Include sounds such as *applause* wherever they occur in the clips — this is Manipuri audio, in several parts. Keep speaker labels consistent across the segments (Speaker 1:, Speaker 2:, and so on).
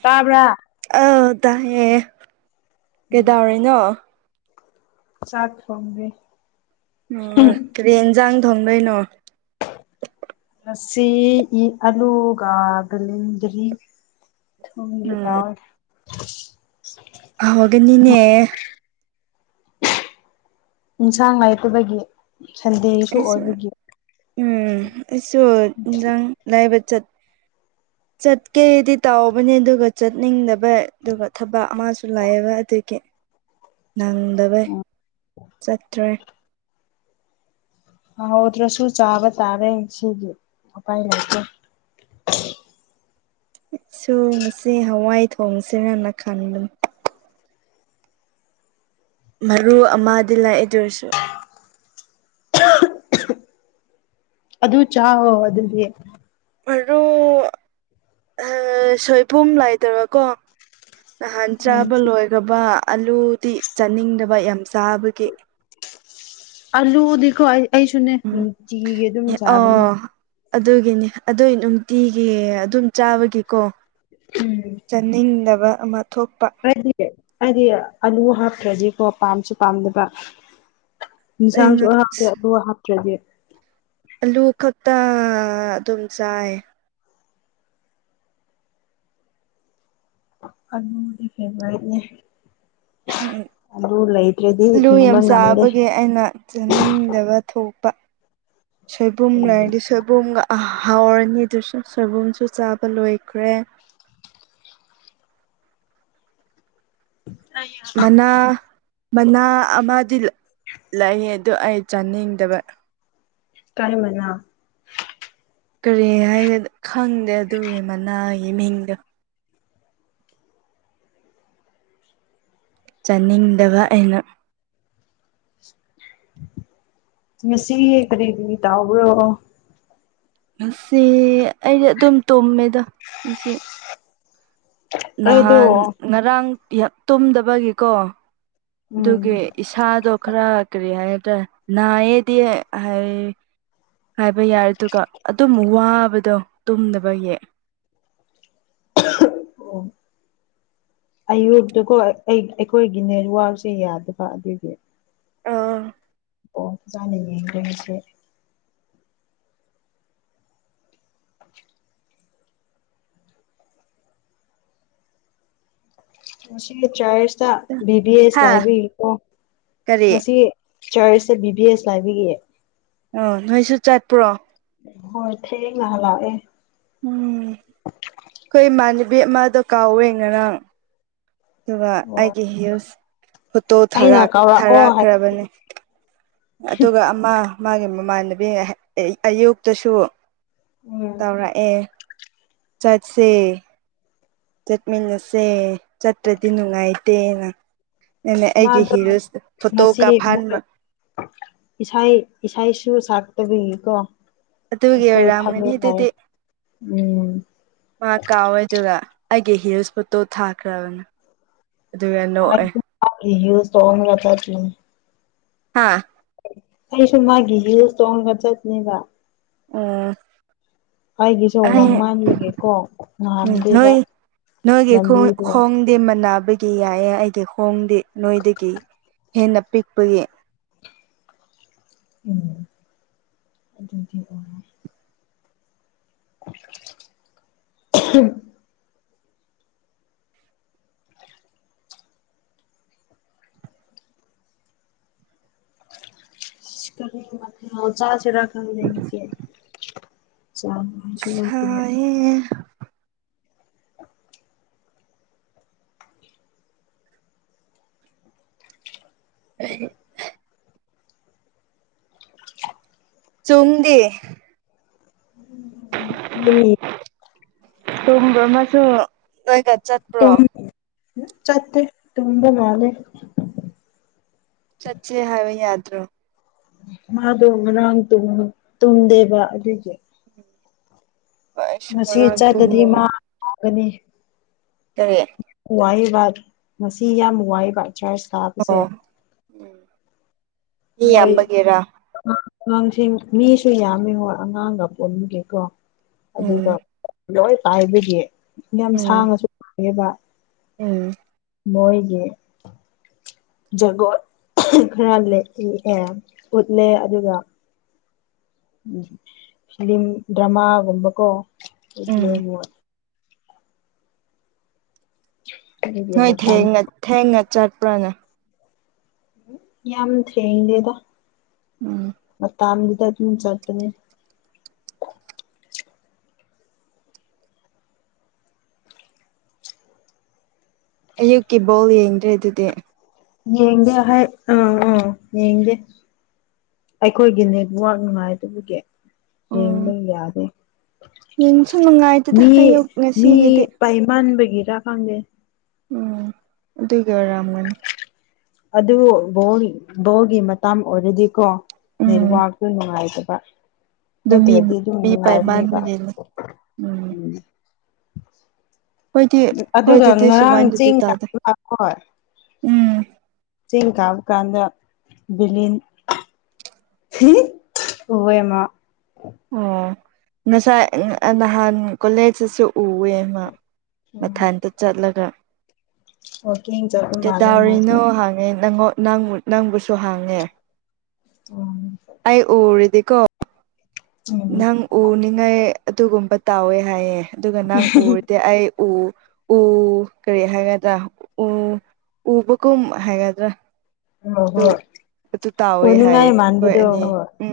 Speaker 1: ꯇꯥꯕ꯭ꯔꯥ
Speaker 2: ꯑꯧ ꯇꯥꯏꯌꯦ
Speaker 1: ꯎꯝ
Speaker 2: ꯀꯩꯗꯧꯔꯤꯅꯣ
Speaker 1: ꯆꯥꯛ ꯊꯣꯡꯉꯤꯌꯦ
Speaker 2: ꯑꯣ ꯀꯔꯤ ꯏꯟꯖꯥꯡ ꯊꯣꯡꯗꯣꯏꯅꯣ
Speaker 1: ꯁꯤ ꯏ ꯑꯂꯨꯒ ꯒꯂꯤꯒꯔꯤ ꯊꯣꯡꯒꯦ
Speaker 2: ꯎꯝ
Speaker 1: ꯇꯧꯋꯦ
Speaker 2: ꯍꯥꯎꯒꯅꯤꯅꯦ
Speaker 1: ꯏꯟꯁꯥꯡ ꯂꯩꯇꯕꯒꯤ ꯁꯟꯗꯦꯁꯨ
Speaker 2: ꯑꯩꯁꯨ
Speaker 1: ꯑꯣꯏꯕꯒꯤ
Speaker 2: ꯎꯝ ꯑꯩꯁꯨ ꯏꯟꯖꯥꯡ ꯂꯩꯕ ꯆꯠ ꯆꯠꯀꯦꯗꯤ ꯇꯧꯕꯅꯦ ꯑꯗꯨꯒ ꯆꯠꯅꯤꯡꯗꯕ ꯑꯗꯨꯒ ꯊꯕꯛ ꯑꯃꯁꯨ ꯂꯩꯕ ꯑꯗꯨꯒꯤ ꯅꯪꯗꯕꯩ ꯆꯠꯇ꯭ꯔꯦ
Speaker 1: ꯍꯍꯧꯗ꯭ꯔꯁꯨ ꯆꯥꯕ ꯇꯥꯔꯦ ꯁꯤꯒꯤ ꯎꯄꯥꯏ ꯂꯩꯇꯦ
Speaker 2: *inaudible* ꯑꯩ ꯁꯨ ꯉꯁꯤ ꯍꯋꯥꯏ ꯊꯣꯡꯁꯤꯔꯅ ꯈꯟꯕꯅꯤ ꯃꯔꯨ ꯑꯃꯥꯗꯤ ꯂꯩ ꯑꯗꯨ ꯑꯣꯏꯁꯨ
Speaker 1: ꯑꯗꯨ ꯆꯥꯑꯣ ꯑꯗꯨꯗꯤ
Speaker 2: ꯃꯔꯨ ꯁꯣꯏꯕꯨꯝ ꯂꯩꯇꯕꯀꯣ ꯅꯍꯥꯟ
Speaker 1: ꯎꯝ
Speaker 2: ꯆꯥꯕ ꯂꯣꯏꯈ꯭ꯔꯕ ꯑꯂꯨꯗꯤ ꯆꯥꯅꯤꯡꯗꯕ ꯌꯥꯝ ꯆꯥꯕꯒꯤ
Speaker 1: ꯑꯥꯂꯨꯗꯤꯀꯣ ꯑꯩ ꯑꯩꯁꯨꯅꯦ
Speaker 2: ꯎꯝ
Speaker 1: ꯅꯨꯡꯇꯤꯒꯤ ꯑꯗꯨꯝ ꯆꯥꯕꯅꯦ
Speaker 2: ꯑꯗꯨꯒꯤꯅꯦ ꯑꯗꯨꯏ ꯅꯨꯡꯇꯤꯒꯤ ꯑꯗꯨꯝ ꯆꯥꯕꯒꯤꯀꯣ
Speaker 1: ꯎꯝ
Speaker 2: ꯆꯥꯅꯤꯡꯗꯕ ꯑꯃ ꯊꯣꯛꯄ
Speaker 1: ꯑꯩꯗꯤ ꯑꯩꯗꯤ ꯑꯂꯨ ꯍꯥꯞꯇ꯭ꯔꯗꯤꯀꯣ ꯄꯥꯝꯁꯨ ꯄꯥꯝꯗꯕ ꯏꯟꯁꯥꯡꯁꯨ
Speaker 2: ꯑꯩꯅ
Speaker 1: ꯍꯥꯞꯇꯦ ꯑꯗꯨ ꯍꯥꯞꯇ꯭ꯔꯥꯗꯤ
Speaker 2: ꯇꯥ ꯑꯗꯨꯝ ꯆꯥꯏ
Speaker 1: ꯑꯗꯨꯗꯤ ꯐꯦꯕꯔꯥꯏꯠꯅꯦ
Speaker 2: ꯂꯨ ꯌꯥꯝ
Speaker 1: ꯍꯤꯡꯕ ꯉꯝꯗꯦ
Speaker 2: ꯆꯥꯕꯒꯤ ꯑꯩꯅ ꯆꯥꯅꯤꯡꯗꯕ ꯊꯣꯛ ꯁꯣꯏꯕꯨꯝ ꯂꯩꯔꯗꯤ ꯁꯣꯏꯕꯨꯝꯒ ꯑꯍꯥꯎꯔꯅꯤ ꯑꯗꯨꯁꯨ ꯁꯣꯏꯕꯨꯝꯁꯨ ꯆꯥꯕ ꯂꯣꯏꯈ꯭ꯔꯦ ꯃꯅꯥ ꯃꯅꯥ ꯑꯃꯗꯤ ꯂꯩꯌꯦ ꯑꯗꯨ ꯑꯩ ꯆꯥꯅꯤꯡꯗꯕ
Speaker 1: ꯀꯩ ꯃꯅꯥ
Speaker 2: ꯀꯔꯤ ꯍꯥꯏꯒ ꯈꯪꯗꯦ ꯑꯗꯨꯒꯤ ꯃꯅꯥꯒꯤ ꯃꯤꯡꯗꯣ ꯆꯥꯅꯤꯡꯗꯕ ꯑꯩꯅ
Speaker 1: ꯉꯁꯤ ꯀꯔꯤ ꯀꯔꯤ ꯇꯧꯍꯧꯕ꯭ꯔꯣ
Speaker 2: ꯉꯁꯤ ꯑꯩꯗꯤ ꯑꯗꯨꯝ ꯇꯨꯝꯃꯦꯗ ꯉꯁꯤ
Speaker 1: ꯑꯩꯗꯣ
Speaker 2: ꯅꯍꯥꯟ ꯉꯔꯥꯡ ꯌꯥꯝ ꯇꯨꯝꯗꯕꯒꯤꯀꯣ
Speaker 1: ꯎꯝ
Speaker 2: ꯑꯗꯨꯒꯤ ꯏꯁꯥꯗꯣ ꯈꯔ ꯀꯔꯤ ꯍꯥꯏ ꯇ ꯅꯥꯌꯦꯗꯤ ꯍꯥꯏ ꯍꯥꯏꯕ ꯌꯥꯏ ꯑꯗꯨꯒ ꯑꯗꯨꯝ ꯋꯥꯕꯗꯣ ꯇꯨꯝꯗꯕꯒꯤ *inaudible*
Speaker 1: ꯑꯣ
Speaker 2: *inaudible*
Speaker 1: ꯑꯌꯨꯛꯇꯀꯣ ꯑꯩ ꯑꯩꯈꯣꯏꯒꯤ ꯅꯦꯠꯋꯥꯛꯁꯦ ꯌꯥꯗꯕ ꯑꯗꯨꯒꯤ
Speaker 2: ꯑꯥ
Speaker 1: ꯑꯣ ꯆꯥꯅꯤꯡꯉꯦ ꯅꯣꯏꯒꯤꯁꯦ ꯉꯁꯤ ꯆꯔ꯭ꯅꯟꯁꯇ ꯕꯤ ꯕꯤ ꯑꯦꯁ
Speaker 2: ꯍꯥ
Speaker 1: ꯂꯥꯏꯕ꯭ꯔꯤ ꯀꯣ
Speaker 2: ꯀꯔꯤ
Speaker 1: ꯉꯁꯤ ꯆꯔ꯭ꯁꯇ ꯕꯤꯕꯤ ꯑꯦ ꯏꯁ ꯂꯥꯏꯕꯒꯤ
Speaker 2: ꯑꯣ ꯅꯣꯏꯁꯨ ꯆꯠꯄ꯭ꯔꯣ
Speaker 1: ꯍꯣꯏ ꯊꯦꯡꯅꯍꯜꯂꯥꯛꯑꯦ
Speaker 2: ꯎꯝ ꯑꯩꯈꯣꯏ ꯏꯃꯥꯟꯅꯕꯤ ꯑꯃꯗꯣ ꯀꯥꯎꯋꯦ ꯉꯔꯥꯡ ꯑꯗꯨꯒ
Speaker 1: ꯑꯣ
Speaker 2: ꯑꯩꯒꯤ ꯍꯤꯂ꯭ꯁ ꯐꯣꯇꯣ
Speaker 1: ꯑꯩꯅ
Speaker 2: ꯊꯔꯥꯛ
Speaker 1: ꯀꯧꯔꯛꯑꯣ ꯍꯥꯏ
Speaker 2: ꯊꯔꯥꯛꯈ꯭ꯔꯕꯅꯤ ꯑꯗꯨꯒ ꯑꯃ ꯃꯥꯒꯤ ꯃꯃꯥꯟꯅꯕꯤ ꯑꯌꯨꯛꯇꯁꯨ
Speaker 1: ꯎꯝ
Speaker 2: ꯇꯧꯔꯛꯑꯦ ꯆꯠꯁꯦ ꯆꯠꯃꯤꯟꯅꯁꯦ ꯆꯠꯇ꯭ꯔꯗꯤ ꯅꯨꯡꯉꯥꯏꯇꯦꯅ ꯑꯩꯒꯤ
Speaker 1: ꯃꯥꯗꯣ
Speaker 2: ꯍꯤꯂ꯭ꯁ ꯐꯣꯇꯣ
Speaker 1: ꯉꯁꯤ ꯃꯣꯏ
Speaker 2: ꯀꯥꯐꯟꯕ
Speaker 1: ꯏꯁꯩ ꯏꯁꯩꯁꯨ ꯁꯛꯄꯕꯒꯤ ꯀꯣ
Speaker 2: ꯑꯗꯨꯒꯤ ꯑꯣꯏꯔꯥꯝꯒꯅꯤ ꯑꯗꯨꯗꯤ
Speaker 1: ꯎꯝ
Speaker 2: ꯃ ꯀꯥꯎꯋꯦ ꯑꯗꯨꯒ ꯑꯩꯒꯤ ꯍꯤꯂꯁ ꯐꯣꯇꯣ ꯊꯥꯈ꯭ꯔꯕꯅꯦ ꯑꯗꯨꯒ ꯅꯣꯛꯑꯦ
Speaker 1: ꯑꯩꯒꯤ ꯍꯤꯂꯁ ꯇꯣꯡꯉꯥꯒ ꯆꯠꯅꯤ
Speaker 2: ꯍꯥꯥ
Speaker 1: ꯑꯩꯁꯨꯨ ꯃꯥꯒꯤ ꯍꯤꯂꯁ ꯇꯧꯒ ꯆꯠꯅꯤꯕ
Speaker 2: ꯑꯥ
Speaker 1: ꯑꯩꯒꯤꯁꯨ ꯎꯃꯪ ꯃꯥꯟꯂꯒꯦꯀꯣ
Speaker 2: ꯎꯝ
Speaker 1: ꯉꯍꯥꯟꯗꯦꯕ
Speaker 2: ꯅꯣꯏ ꯅꯣꯏꯒꯤ ꯈꯣꯡ ꯈꯣꯡꯗꯤ ꯃꯅꯕꯒꯤ ꯒꯤ ꯌꯥꯏꯌꯦ ꯑꯩꯒꯤ ꯍꯣꯡꯗꯤ ꯅꯣꯏꯗꯒꯤ ꯍꯦꯟꯅ ꯄꯤꯛꯄꯒꯤ
Speaker 1: ꯎꯝ ꯑꯗꯨꯗꯤ ꯑꯣꯏ ꯑꯍꯥꯝ *unintelligible* ꯆꯥꯁꯤꯔ ꯈꯪꯗꯦ ꯉꯁꯤ ꯆꯃꯥ
Speaker 2: ꯁꯥꯏꯌꯦ *unintelligible* ꯆꯨꯡꯗꯤ
Speaker 1: ꯅꯤ
Speaker 2: ꯇꯣꯡꯕꯃꯁꯨ ꯅꯣꯏꯒ ꯆꯠꯄ꯭ꯔꯣ
Speaker 1: ꯆꯠꯇ ꯇꯨꯝꯕ ꯃꯥꯜꯂꯦ
Speaker 2: ꯆꯠꯆꯦ ꯍꯥꯏꯕ ꯌꯥꯗ꯭ꯔꯣ
Speaker 1: ꯃꯥꯗꯣ ꯉꯔꯥꯡ ꯇꯨꯝ ꯇꯨꯝꯗꯦꯕ ꯑꯗꯨꯒꯤ
Speaker 2: ꯑꯩꯁꯨ
Speaker 1: ꯉꯁꯤ
Speaker 2: ꯉꯔꯥꯡ
Speaker 1: ꯆꯠꯂꯗꯤ
Speaker 2: ꯇꯨꯝꯃꯨꯔꯦ
Speaker 1: ꯃꯥ ꯋꯥꯒꯅꯤ
Speaker 2: ꯀꯔꯤ
Speaker 1: ꯋꯥꯌꯦꯕ ꯉꯁꯤ ꯌꯥꯝ ꯋꯥꯏꯕ ꯆ꯭ꯔꯁ ꯀꯥꯕꯁꯦ
Speaker 2: ꯑꯣ ꯎꯝ ꯃꯤ ꯌꯥꯝꯕꯒꯤꯔꯥ
Speaker 1: ꯑꯥꯉꯥꯡꯁꯤꯡ ꯃꯤꯁꯨ ꯌꯥꯝꯃꯤ ꯍꯣꯏ ꯑꯉꯥꯡꯒ ꯄꯨꯟꯕꯒꯤꯀꯣ ꯑꯗꯨꯒ
Speaker 2: ꯎꯝ
Speaker 1: ꯂꯣꯏ ꯄꯥꯏꯕꯒꯤ ꯌꯥꯝ
Speaker 2: ꯎꯝ
Speaker 1: ꯁꯥꯡꯉꯁꯨ ꯄꯥꯏꯌꯦꯕ
Speaker 2: ꯎꯝ
Speaker 1: ꯃꯣꯏꯒꯤ ꯖꯒꯣꯠ *unintelligible* ꯎꯠꯂꯦ ꯑꯗꯨꯒ ꯎꯝ ꯐ꯭ꯂꯤꯝ ꯗ꯭ꯔꯥꯃꯥꯒꯨꯝꯕꯀꯣ ꯎꯠꯂꯦ
Speaker 2: ꯎꯝ
Speaker 1: ꯃꯣꯏ
Speaker 2: ꯅꯣꯏ ꯊꯦꯡꯅ
Speaker 1: *unintelligible*
Speaker 2: ꯊꯦꯡꯅ ꯆꯠꯄ꯭ꯔꯥꯅ
Speaker 1: ꯌꯥꯝ ꯊꯦꯡꯗꯦꯗ
Speaker 2: ꯎꯝ
Speaker 1: ꯇꯥꯝꯗꯨꯗ ꯑꯗꯨꯝ ꯆꯠꯄꯅꯦ
Speaker 2: ꯑꯌꯨꯛꯀꯤ ꯕꯣꯜ ꯌꯦꯡꯗ꯭ꯔꯦ ꯑꯗꯨꯗꯤ
Speaker 1: ꯌꯦꯡꯗꯦ ꯍꯥꯠ ꯑ ꯑꯥ ꯌꯦꯡꯗꯦ ꯑꯩꯈꯣꯏꯒꯤ ꯅꯦꯠꯋꯥꯛ ꯅꯨꯡꯉꯥꯏꯇꯕꯒꯤ
Speaker 2: ꯎꯝ
Speaker 1: ꯌꯦꯡꯕ ꯌꯥꯗꯦ
Speaker 2: ꯌꯦꯡꯁꯨ ꯅꯨꯡꯉꯥꯏꯇꯦꯗ
Speaker 1: ꯃꯤ
Speaker 2: ꯑꯌꯨꯛ
Speaker 1: ꯃꯤ
Speaker 2: ꯉꯁꯤꯒꯤꯗꯤ
Speaker 1: ꯄꯥꯏꯃꯟꯕꯒꯤꯔ ꯈꯪꯗꯦ
Speaker 2: ꯎꯝ ꯑꯗꯨꯒꯤ ꯑꯣꯏꯔꯝꯒꯅꯤ
Speaker 1: ꯑꯗꯨ ꯕꯣꯜ ꯕꯣꯜꯒꯤ ꯃꯇꯝ ꯑꯣꯏꯔꯗꯤꯀꯣ
Speaker 2: ꯎꯝ
Speaker 1: ꯅꯦꯠꯋꯥꯛꯇꯨ ꯅꯨꯡꯉꯥꯏꯇꯕ
Speaker 2: ꯑꯗꯨ ꯃꯤ
Speaker 1: ꯅꯠꯇ꯭ꯔꯗꯤ ꯑꯗꯨꯝ
Speaker 2: ꯃꯤ ꯄꯥꯏ
Speaker 1: ꯅꯨꯡꯉꯥꯏꯕꯅꯦꯕ
Speaker 2: ꯃꯥꯟꯕꯒꯤꯅꯤ
Speaker 1: ꯎꯝ
Speaker 2: ꯍꯣꯏꯗꯤ ꯍꯣꯏ
Speaker 1: ꯑꯗꯨꯒ
Speaker 2: ꯑꯗꯨꯗꯤ
Speaker 1: ꯉꯔꯥꯡ
Speaker 2: ꯁꯨꯃꯥꯏꯅꯗꯤ
Speaker 1: ꯆꯤꯡ
Speaker 2: ꯇꯥꯗꯦ
Speaker 1: ꯀꯥꯕ
Speaker 2: ꯎꯝ
Speaker 1: ꯆꯦꯡ ꯀꯥꯕ ꯀꯥꯟꯗ ꯕꯤꯂꯤꯟ ꯍꯤ ꯍꯤ ꯎꯋꯦ ꯃꯥ
Speaker 2: ꯑꯣ ꯉꯁꯥꯏ ꯅꯍꯥꯟ ꯀꯣꯂꯦꯖꯇꯁꯨ ꯎꯋꯦ ꯃꯥ
Speaker 1: ꯎꯝ
Speaker 2: ꯃꯊꯟꯇ ꯆꯠꯂꯒ
Speaker 1: ꯋꯥꯀꯤꯡ ꯆꯠꯄ
Speaker 2: ꯀꯩ
Speaker 1: ꯃꯥꯜꯂꯦ ꯃꯥꯁꯨ
Speaker 2: ꯗꯧꯔꯤꯅꯣ ꯍꯥꯡꯉꯦ ꯅꯪꯉꯣꯟ ꯅꯪ ꯅꯪꯕꯨꯁꯨ ꯍꯥꯡꯉꯦ
Speaker 1: ꯎꯝ
Speaker 2: ꯑꯩ ꯎꯔꯤꯗꯤꯀꯣ
Speaker 1: ꯎꯝ
Speaker 2: ꯅꯪ ꯎꯅꯤꯡꯉꯥꯏ ꯑꯗꯨꯒꯨꯝꯕ ꯇꯧꯋꯦ ꯍꯥꯏꯌꯦ ꯑꯗꯨꯒ ꯅꯪ ꯎꯔꯗꯤ ꯑꯩ ꯎ ꯎ ꯀꯔꯤ ꯍꯥꯏꯒꯗꯥ ꯎ ꯎꯕꯒꯨꯝ ꯍꯥꯏꯒꯗ꯭ꯔꯥ
Speaker 1: ꯍꯣꯏ
Speaker 2: ꯑꯗꯨ
Speaker 1: ꯍꯣꯏ
Speaker 2: ꯑꯗꯨ ꯇꯥꯎꯋꯦ ꯍꯥꯏꯌꯦ
Speaker 1: ꯎꯅꯤꯡꯉꯥꯏ
Speaker 2: ꯑꯩꯈꯣꯏ
Speaker 1: ꯃꯥꯟꯕꯗꯣ
Speaker 2: ꯑꯅꯤ
Speaker 1: ꯍꯣꯏ
Speaker 2: ꯎꯝ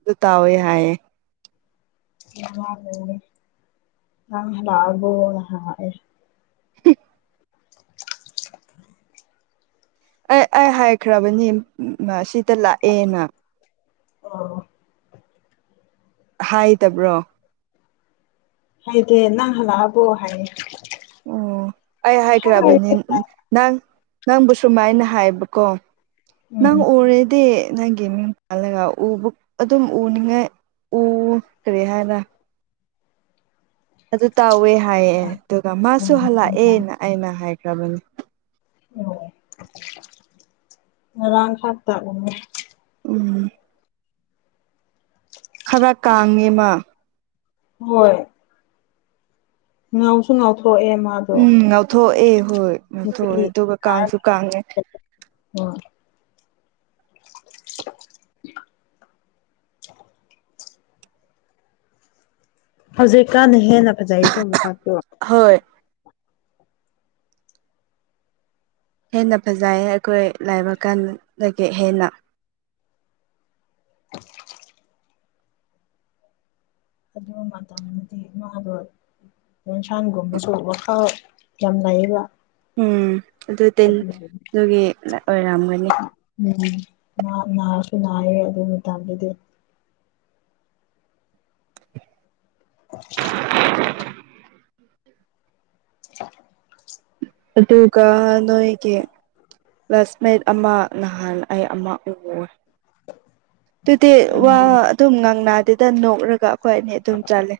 Speaker 2: ꯑꯗꯨ ꯇꯥꯎꯌꯦ ꯍꯥꯏꯌꯦ
Speaker 1: *unintelligible* ꯅꯪ ꯍꯜꯂꯛꯑꯕꯣ ꯍꯥꯡꯉꯛ ꯑꯦ
Speaker 2: ꯍꯨꯝ ꯑꯦ ꯑꯩ ꯍꯥꯏꯈ꯭ꯔꯥꯕꯅꯤ ꯃ ꯁꯤꯗꯥ ꯂꯥꯛꯑꯦꯅ
Speaker 1: ꯑꯣ
Speaker 2: ꯍꯥꯏꯗꯕ꯭ꯔꯣ
Speaker 1: ꯍꯥꯏꯗꯦ ꯅꯪ ꯍꯂꯛꯑꯕꯣ ꯍꯥꯏꯌꯦ
Speaker 2: ꯑꯣ ꯑꯩ
Speaker 1: ꯍꯣꯏ
Speaker 2: ꯍꯥꯏꯈ꯭ꯔꯥꯕꯅꯤ ꯅꯪ ꯅꯪꯕꯨ ꯁꯨꯃꯥꯏꯅ ꯍꯥꯏꯕꯀꯣ ꯅꯪ
Speaker 1: ꯎꯝ
Speaker 2: ꯎꯔꯥꯗꯤ ꯅꯪꯒꯤ ꯃꯤꯡ ꯄꯜꯂꯒ ꯎꯕ ꯑꯗꯨꯝ ꯎꯅꯤꯡꯉꯥꯏ ꯎ ꯀꯔꯤ ꯍꯥꯏꯔ ꯑꯗꯨ ꯇꯧꯋꯦ ꯍꯥꯏꯑꯦ ꯑꯗꯨꯒ ꯃꯥꯁꯨ ꯍꯜꯂꯛꯑꯦꯅ ꯑꯩꯅ ꯍꯥꯏꯈ꯭ꯔꯥꯕꯅꯤ
Speaker 1: ꯑꯣ ꯉꯔꯥꯡ ꯈꯛꯇ ꯎꯌꯦ
Speaker 2: ꯎꯝ ꯈꯔꯥ ꯀꯥꯡꯉꯦꯃ
Speaker 1: ꯍꯣꯏ ꯉꯥꯎꯁꯨ ꯉꯥꯎꯊꯣꯛꯑꯦ ꯃꯥꯗꯣ
Speaker 2: ꯑꯦ ꯍꯣꯏ
Speaker 1: ꯅꯨꯄꯤ
Speaker 2: ꯉꯧꯊꯣꯛꯑꯦ ꯑꯗꯨꯒ ꯀꯥꯡꯁꯨ ꯀꯥꯡꯉꯦ
Speaker 1: ꯍꯣꯢ *unintelligible* ꯍꯧꯖꯤꯛꯀꯥꯟꯅ ꯍꯦꯟꯅ ꯐꯖꯩꯀꯣ ꯃꯁꯥꯛꯇꯣ
Speaker 2: ꯍꯣꯏ ꯍꯦꯟꯅ ꯐꯖꯥꯢ ꯑꯩꯈꯣꯏ ꯂꯥꯏꯕꯀꯟꯗꯒꯤ ꯍꯦꯟꯅ
Speaker 1: ꯑꯗꯨ ꯃꯇꯝꯗꯗꯤ ꯃꯥꯗꯣ ꯌꯦꯟꯁꯥꯡꯒꯨꯝꯕꯁꯨꯕ ꯋꯈꯜ ꯌꯥꯝꯅ ꯂꯩꯌꯦꯕ
Speaker 2: ꯎꯝ ꯑꯗꯨ ꯇꯤꯟ
Speaker 1: ꯑꯗꯨꯒꯤ
Speaker 2: ꯑꯗꯨꯒꯤ ꯑꯣꯏꯔꯝꯒꯅꯤ
Speaker 1: ꯎꯝ ꯃꯥ ꯅꯥꯔꯁꯨ ꯅꯥꯌꯦ ꯑꯗꯨ ꯃꯇꯥꯝꯗꯗꯤ *unintelligible* *unintelligible*
Speaker 2: ꯑꯗꯨꯒ ꯅꯣꯢꯒꯤ ꯀ꯭ꯂꯥꯁꯃꯦꯠ ꯑꯃ ꯅꯍꯥꯟ ꯑꯩ ꯑꯃ ꯎꯌꯦ ꯑꯗꯨꯗꯤ
Speaker 1: ꯀꯅꯥ
Speaker 2: ꯋꯥ ꯑꯗꯨꯝ ꯉꯥꯡꯅꯗꯦꯗ ꯅꯣꯛꯔꯒ ꯈꯣꯏꯅꯤ ꯑꯗꯨꯝ ꯆꯠꯂꯦ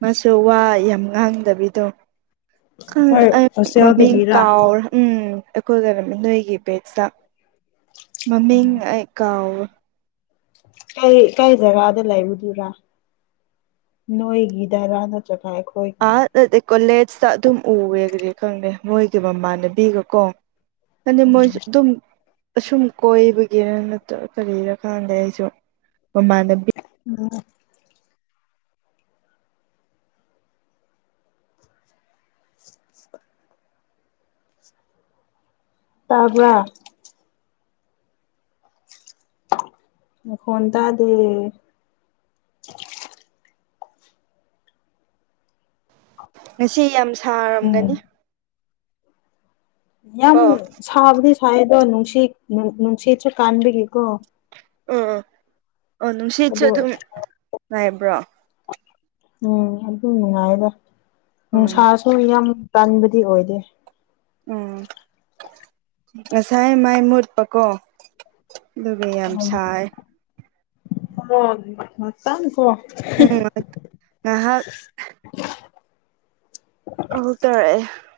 Speaker 2: ꯃꯁꯨ ꯋꯥ ꯌꯥꯝ ꯉꯥꯡꯗꯕꯤꯗꯣ ꯈ
Speaker 1: ꯑꯩꯈꯣꯏ
Speaker 2: *unintelligible* ꯑꯩ ꯃꯃꯤꯡ
Speaker 1: ꯍꯣꯁꯇꯦꯜꯗꯒꯤꯔꯥ
Speaker 2: ꯀꯥꯎꯔꯦ ꯎꯝ ꯑꯩꯈꯣꯏꯒ *unintelligible* ꯅꯣꯢꯒꯤ ꯕꯦꯖꯇ ꯃꯃꯤꯡ
Speaker 1: ꯎꯝ
Speaker 2: ꯑꯩ ꯀꯥꯎ
Speaker 1: ꯀꯩ ꯀꯩ ꯖꯒꯥꯗ ꯂꯩꯕꯗꯨꯔꯥ ꯅꯣꯏꯒꯤ ꯗꯔꯥ ꯅꯠꯇ꯭ꯔꯒ ꯑꯩꯈꯣꯏꯒꯤ
Speaker 2: ꯑꯥ ꯅꯠꯇꯦ ꯀꯣꯂꯦ ꯁꯇ ꯑꯗꯨꯝ ꯎꯋꯦ ꯑꯗꯨꯗꯤ ꯈꯪꯗꯦ ꯃꯣꯏꯒꯤ ꯃꯃꯥꯟꯅꯕꯤꯒꯀꯣ ꯑꯗꯨ ꯃꯣꯏꯁꯨ ꯑꯗꯨꯝ ꯑꯁꯨꯝ ꯀꯣꯏꯕꯒꯤꯔ ꯅꯠꯇ꯭ꯔꯒ ꯀꯔꯤꯔ ꯈꯪꯗꯦ ꯑꯩꯁꯨ ꯃꯃꯥꯟꯅꯕꯤ
Speaker 1: ꯎꯝ ꯇꯥꯕ꯭ꯔ ꯃꯈꯣꯟ ꯇꯥꯗꯦ
Speaker 2: ꯉꯁꯤ ꯌꯥꯝ
Speaker 1: ꯎꯝ
Speaker 2: ꯁꯥꯔꯝꯒꯅꯤ
Speaker 1: ꯌꯥꯝ
Speaker 2: ꯀꯣ
Speaker 1: ꯁꯥꯕꯗꯤ ꯁꯥꯏ ꯑꯗꯣ ꯅꯨꯡꯁꯤꯠ ꯅꯨꯡꯁꯤꯠꯁꯨ ꯀꯥꯟꯕꯒꯤꯀꯣ
Speaker 2: ꯎꯝ ꯑꯣ ꯅꯨꯡꯁꯤꯠꯁꯨ
Speaker 1: ꯑꯗꯣ
Speaker 2: ꯑꯗꯨꯝ ꯉꯥꯏꯕ꯭ꯔꯣ
Speaker 1: ꯎꯝ ꯑꯗꯨꯅꯨꯡꯉꯥꯏꯗ
Speaker 2: ꯎꯝ
Speaker 1: ꯅꯨꯡꯁꯥꯁꯨ ꯌꯥꯝ ꯀꯟꯕꯗꯤ ꯑꯣꯏꯗꯦ
Speaker 2: ꯎꯝ ꯉꯁꯥꯏ ꯃꯥꯏ ꯃꯨꯠꯄꯀꯣ ꯑꯗꯨꯒ ꯌꯥꯝ ꯁꯥꯏ
Speaker 1: *unintelligible*
Speaker 2: ꯎꯝ
Speaker 1: ꯑꯣ
Speaker 2: ꯉꯥꯏꯍꯥꯛ
Speaker 1: *unintelligible*
Speaker 2: ꯀꯜ ꯇꯧꯔꯦ *unintelligible*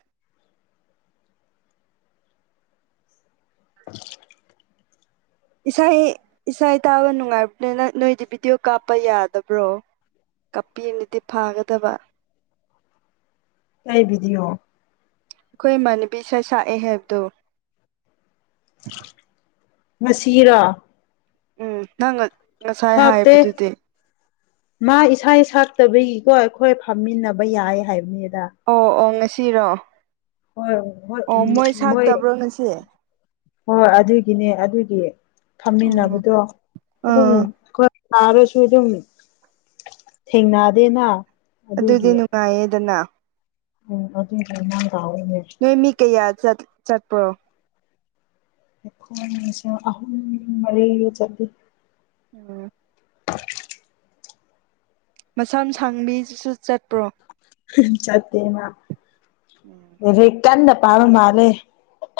Speaker 1: *unintelligible*
Speaker 2: ꯏꯁꯩ ꯏꯁꯩ ꯇꯥꯕ ꯅꯨꯡꯉꯥꯏꯕꯅꯦ ꯅꯣꯏꯗꯤ ꯚꯤꯗꯤꯑꯣ ꯀꯥꯞꯄ ꯌꯥꯗꯕ꯭ꯔꯣ ꯀꯞꯄꯤꯅꯗꯤ ꯐꯥꯒꯗꯕ
Speaker 1: ꯀꯩ ꯚꯤꯗꯤꯌꯣ
Speaker 2: ꯑꯩꯈꯣꯏ ꯃꯥꯟꯅꯕꯤ ꯢꯁꯩꯁꯥꯛꯑꯦ ꯍꯥꯏꯕꯗꯣ
Speaker 1: ꯉꯁꯤꯔꯥ
Speaker 2: ꯎꯝ ꯅꯪꯒ ꯉꯁꯥꯏ ꯍꯥꯏꯕꯗꯨꯗꯤ
Speaker 1: ꯃꯥ ꯏꯁꯥꯢ ꯁꯛꯇꯕꯒꯤꯀꯣ ꯑꯩꯈꯣꯏ ꯐꯝꯃꯤꯟꯅꯕ ꯌꯥꯏ ꯍꯥꯏꯕꯅꯤ
Speaker 2: ꯑꯣ ꯑꯣ ꯉꯁꯤꯔꯣ
Speaker 1: ꯍꯣꯏ ꯍꯣꯏ
Speaker 2: ꯑꯣ ꯃꯣꯏ ꯁꯥꯛꯇꯕ꯭ꯔꯣ ꯉꯁꯤ
Speaker 1: ꯍꯣꯏ ꯑꯗꯨꯒꯤꯅꯦ ꯑꯗꯨꯒꯤ
Speaker 2: ꯑꯣ
Speaker 1: ꯐꯝꯃꯤꯟꯅꯕꯗꯣ ꯑꯗꯨꯝ
Speaker 2: ꯑꯥ
Speaker 1: *unintelligible* ꯁꯥꯔꯁꯨ ꯑꯗꯨꯝ ꯊꯦꯡꯅꯥꯗꯦꯅ
Speaker 2: ꯑꯗꯨꯗꯤ ꯅꯨꯡꯉꯥꯏꯌꯦꯗꯅ
Speaker 1: *unintelligible*
Speaker 2: ꯅꯣꯏ ꯃꯤ ꯀꯩꯌꯥ ꯆꯠ ꯆꯠꯄ꯭ꯔꯣ
Speaker 1: *unintelligible* ꯑꯍꯨꯝ ꯃꯔꯤ ꯆꯠꯂꯤ
Speaker 2: ꯎꯝ
Speaker 1: *unintelligible*
Speaker 2: ꯃꯁꯝ ꯁꯥꯡꯕꯤꯗꯨꯁꯨ ꯆꯠꯄ꯭ꯔꯣ
Speaker 1: ꯆꯠꯇꯦ ꯃꯥ
Speaker 2: ꯎꯝ
Speaker 1: ꯂꯥꯏꯔꯤꯛ ꯀꯟꯅ ꯄꯥꯕ ꯃꯥꯜꯂꯦ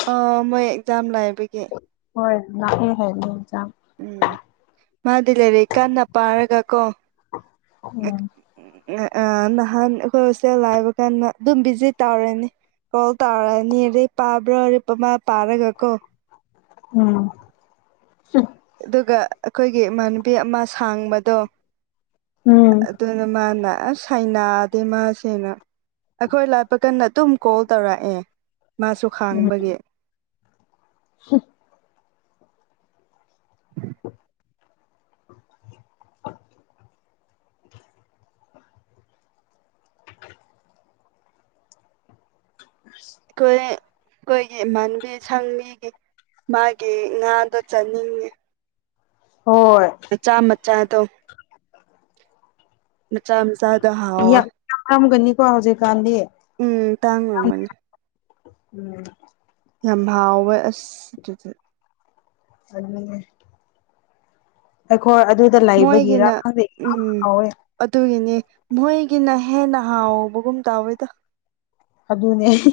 Speaker 2: ꯑ ꯃꯣꯏ ꯑꯦꯛꯖꯥꯝ ꯂꯩꯕꯒꯤ
Speaker 1: ꯍꯣꯏ *unintelligible*
Speaker 2: ꯎꯝ ꯃꯥꯗꯤ ꯂꯥꯢꯔꯤꯛ ꯀꯟꯅ ꯄꯥꯔꯒ ꯀꯣ
Speaker 1: ꯎꯝ
Speaker 2: *unintelligible* ꯑ ꯅꯍꯥꯟ ꯑꯩꯈꯣꯏ ꯍꯣꯁꯇꯦꯜ ꯂꯥꯢꯕ ꯀꯥꯟꯗ ꯑꯗꯨꯝ ꯚꯤꯖꯤꯠ ꯇꯧꯔꯤꯅꯤ ꯀꯣꯜ ꯇꯧꯔꯅꯤ ꯑꯗꯩ ꯄꯥꯕ꯭ꯔꯣ ꯃꯥ ꯄꯥꯔꯒ ꯀꯣ
Speaker 1: ꯎꯝ
Speaker 2: ꯑꯗꯨꯒ ꯑꯩꯈꯣꯏꯒꯤ ꯏꯃꯥꯟꯅꯕꯤ ꯑꯃ ꯁꯥꯡꯕꯗꯣ
Speaker 1: ꯎꯝ
Speaker 2: ꯑꯗꯨꯅ ꯃꯥꯅ ꯑꯁ ꯍꯩꯅꯥꯗꯦ ꯃꯥꯁꯦꯅ ꯑꯩꯈꯣꯏ ꯂꯥꯄ ꯀꯟꯗ ꯑꯗꯨꯝ ꯀꯣꯜ ꯇꯧꯔꯛꯑꯦ ꯃꯥꯁꯨ ꯈꯥꯡꯕꯒꯤ
Speaker 1: ꯍꯨꯝ *unintelligible*
Speaker 2: ꯀꯨꯢꯑꯦ ꯑꯩꯈꯣꯏꯒꯤ ꯏꯃꯥꯟꯕꯤ ꯁꯪꯕꯤꯒꯤ ꯃꯥꯒꯤ ꯉꯥꯗꯣ ꯆꯥꯅꯤꯡꯉꯤ
Speaker 1: ꯍꯣꯏ
Speaker 2: ꯆꯥꯗꯣꯡ ꯃꯆꯥ ꯃꯆꯥ ꯍꯥꯎꯋꯦ
Speaker 1: ꯌꯥꯝ ꯌꯥꯝ *unintelligible* ꯒꯅꯤꯀꯣ ꯍꯧꯖꯤꯛ ꯀꯥꯟꯗꯤ
Speaker 2: ꯎꯝ ꯇꯥꯡꯔꯝꯒꯅꯤ
Speaker 1: ꯎꯝ
Speaker 2: ꯌꯥꯝ ꯍꯥꯎꯋꯦ ꯑꯁ ꯑꯗꯨꯗꯤ
Speaker 1: ꯑꯗꯨꯅꯦ ꯑꯩꯈꯣꯏ ꯑꯗꯨꯗ ꯂꯩꯕꯒꯤꯔ
Speaker 2: ꯃꯣꯏꯒꯤꯅ
Speaker 1: ꯈꯪꯗꯦ ꯏꯍꯥꯎ
Speaker 2: ꯎꯝ
Speaker 1: ꯍꯥꯎꯋꯦ
Speaker 2: ꯑꯗꯨꯒꯤꯅꯤ ꯃꯣꯏꯒꯤꯅ ꯍꯦꯟꯅ ꯍꯥꯎꯕꯒꯨꯝ ꯇꯧꯋꯦꯗ
Speaker 1: ꯑꯗꯨꯅꯦ ꯍꯦ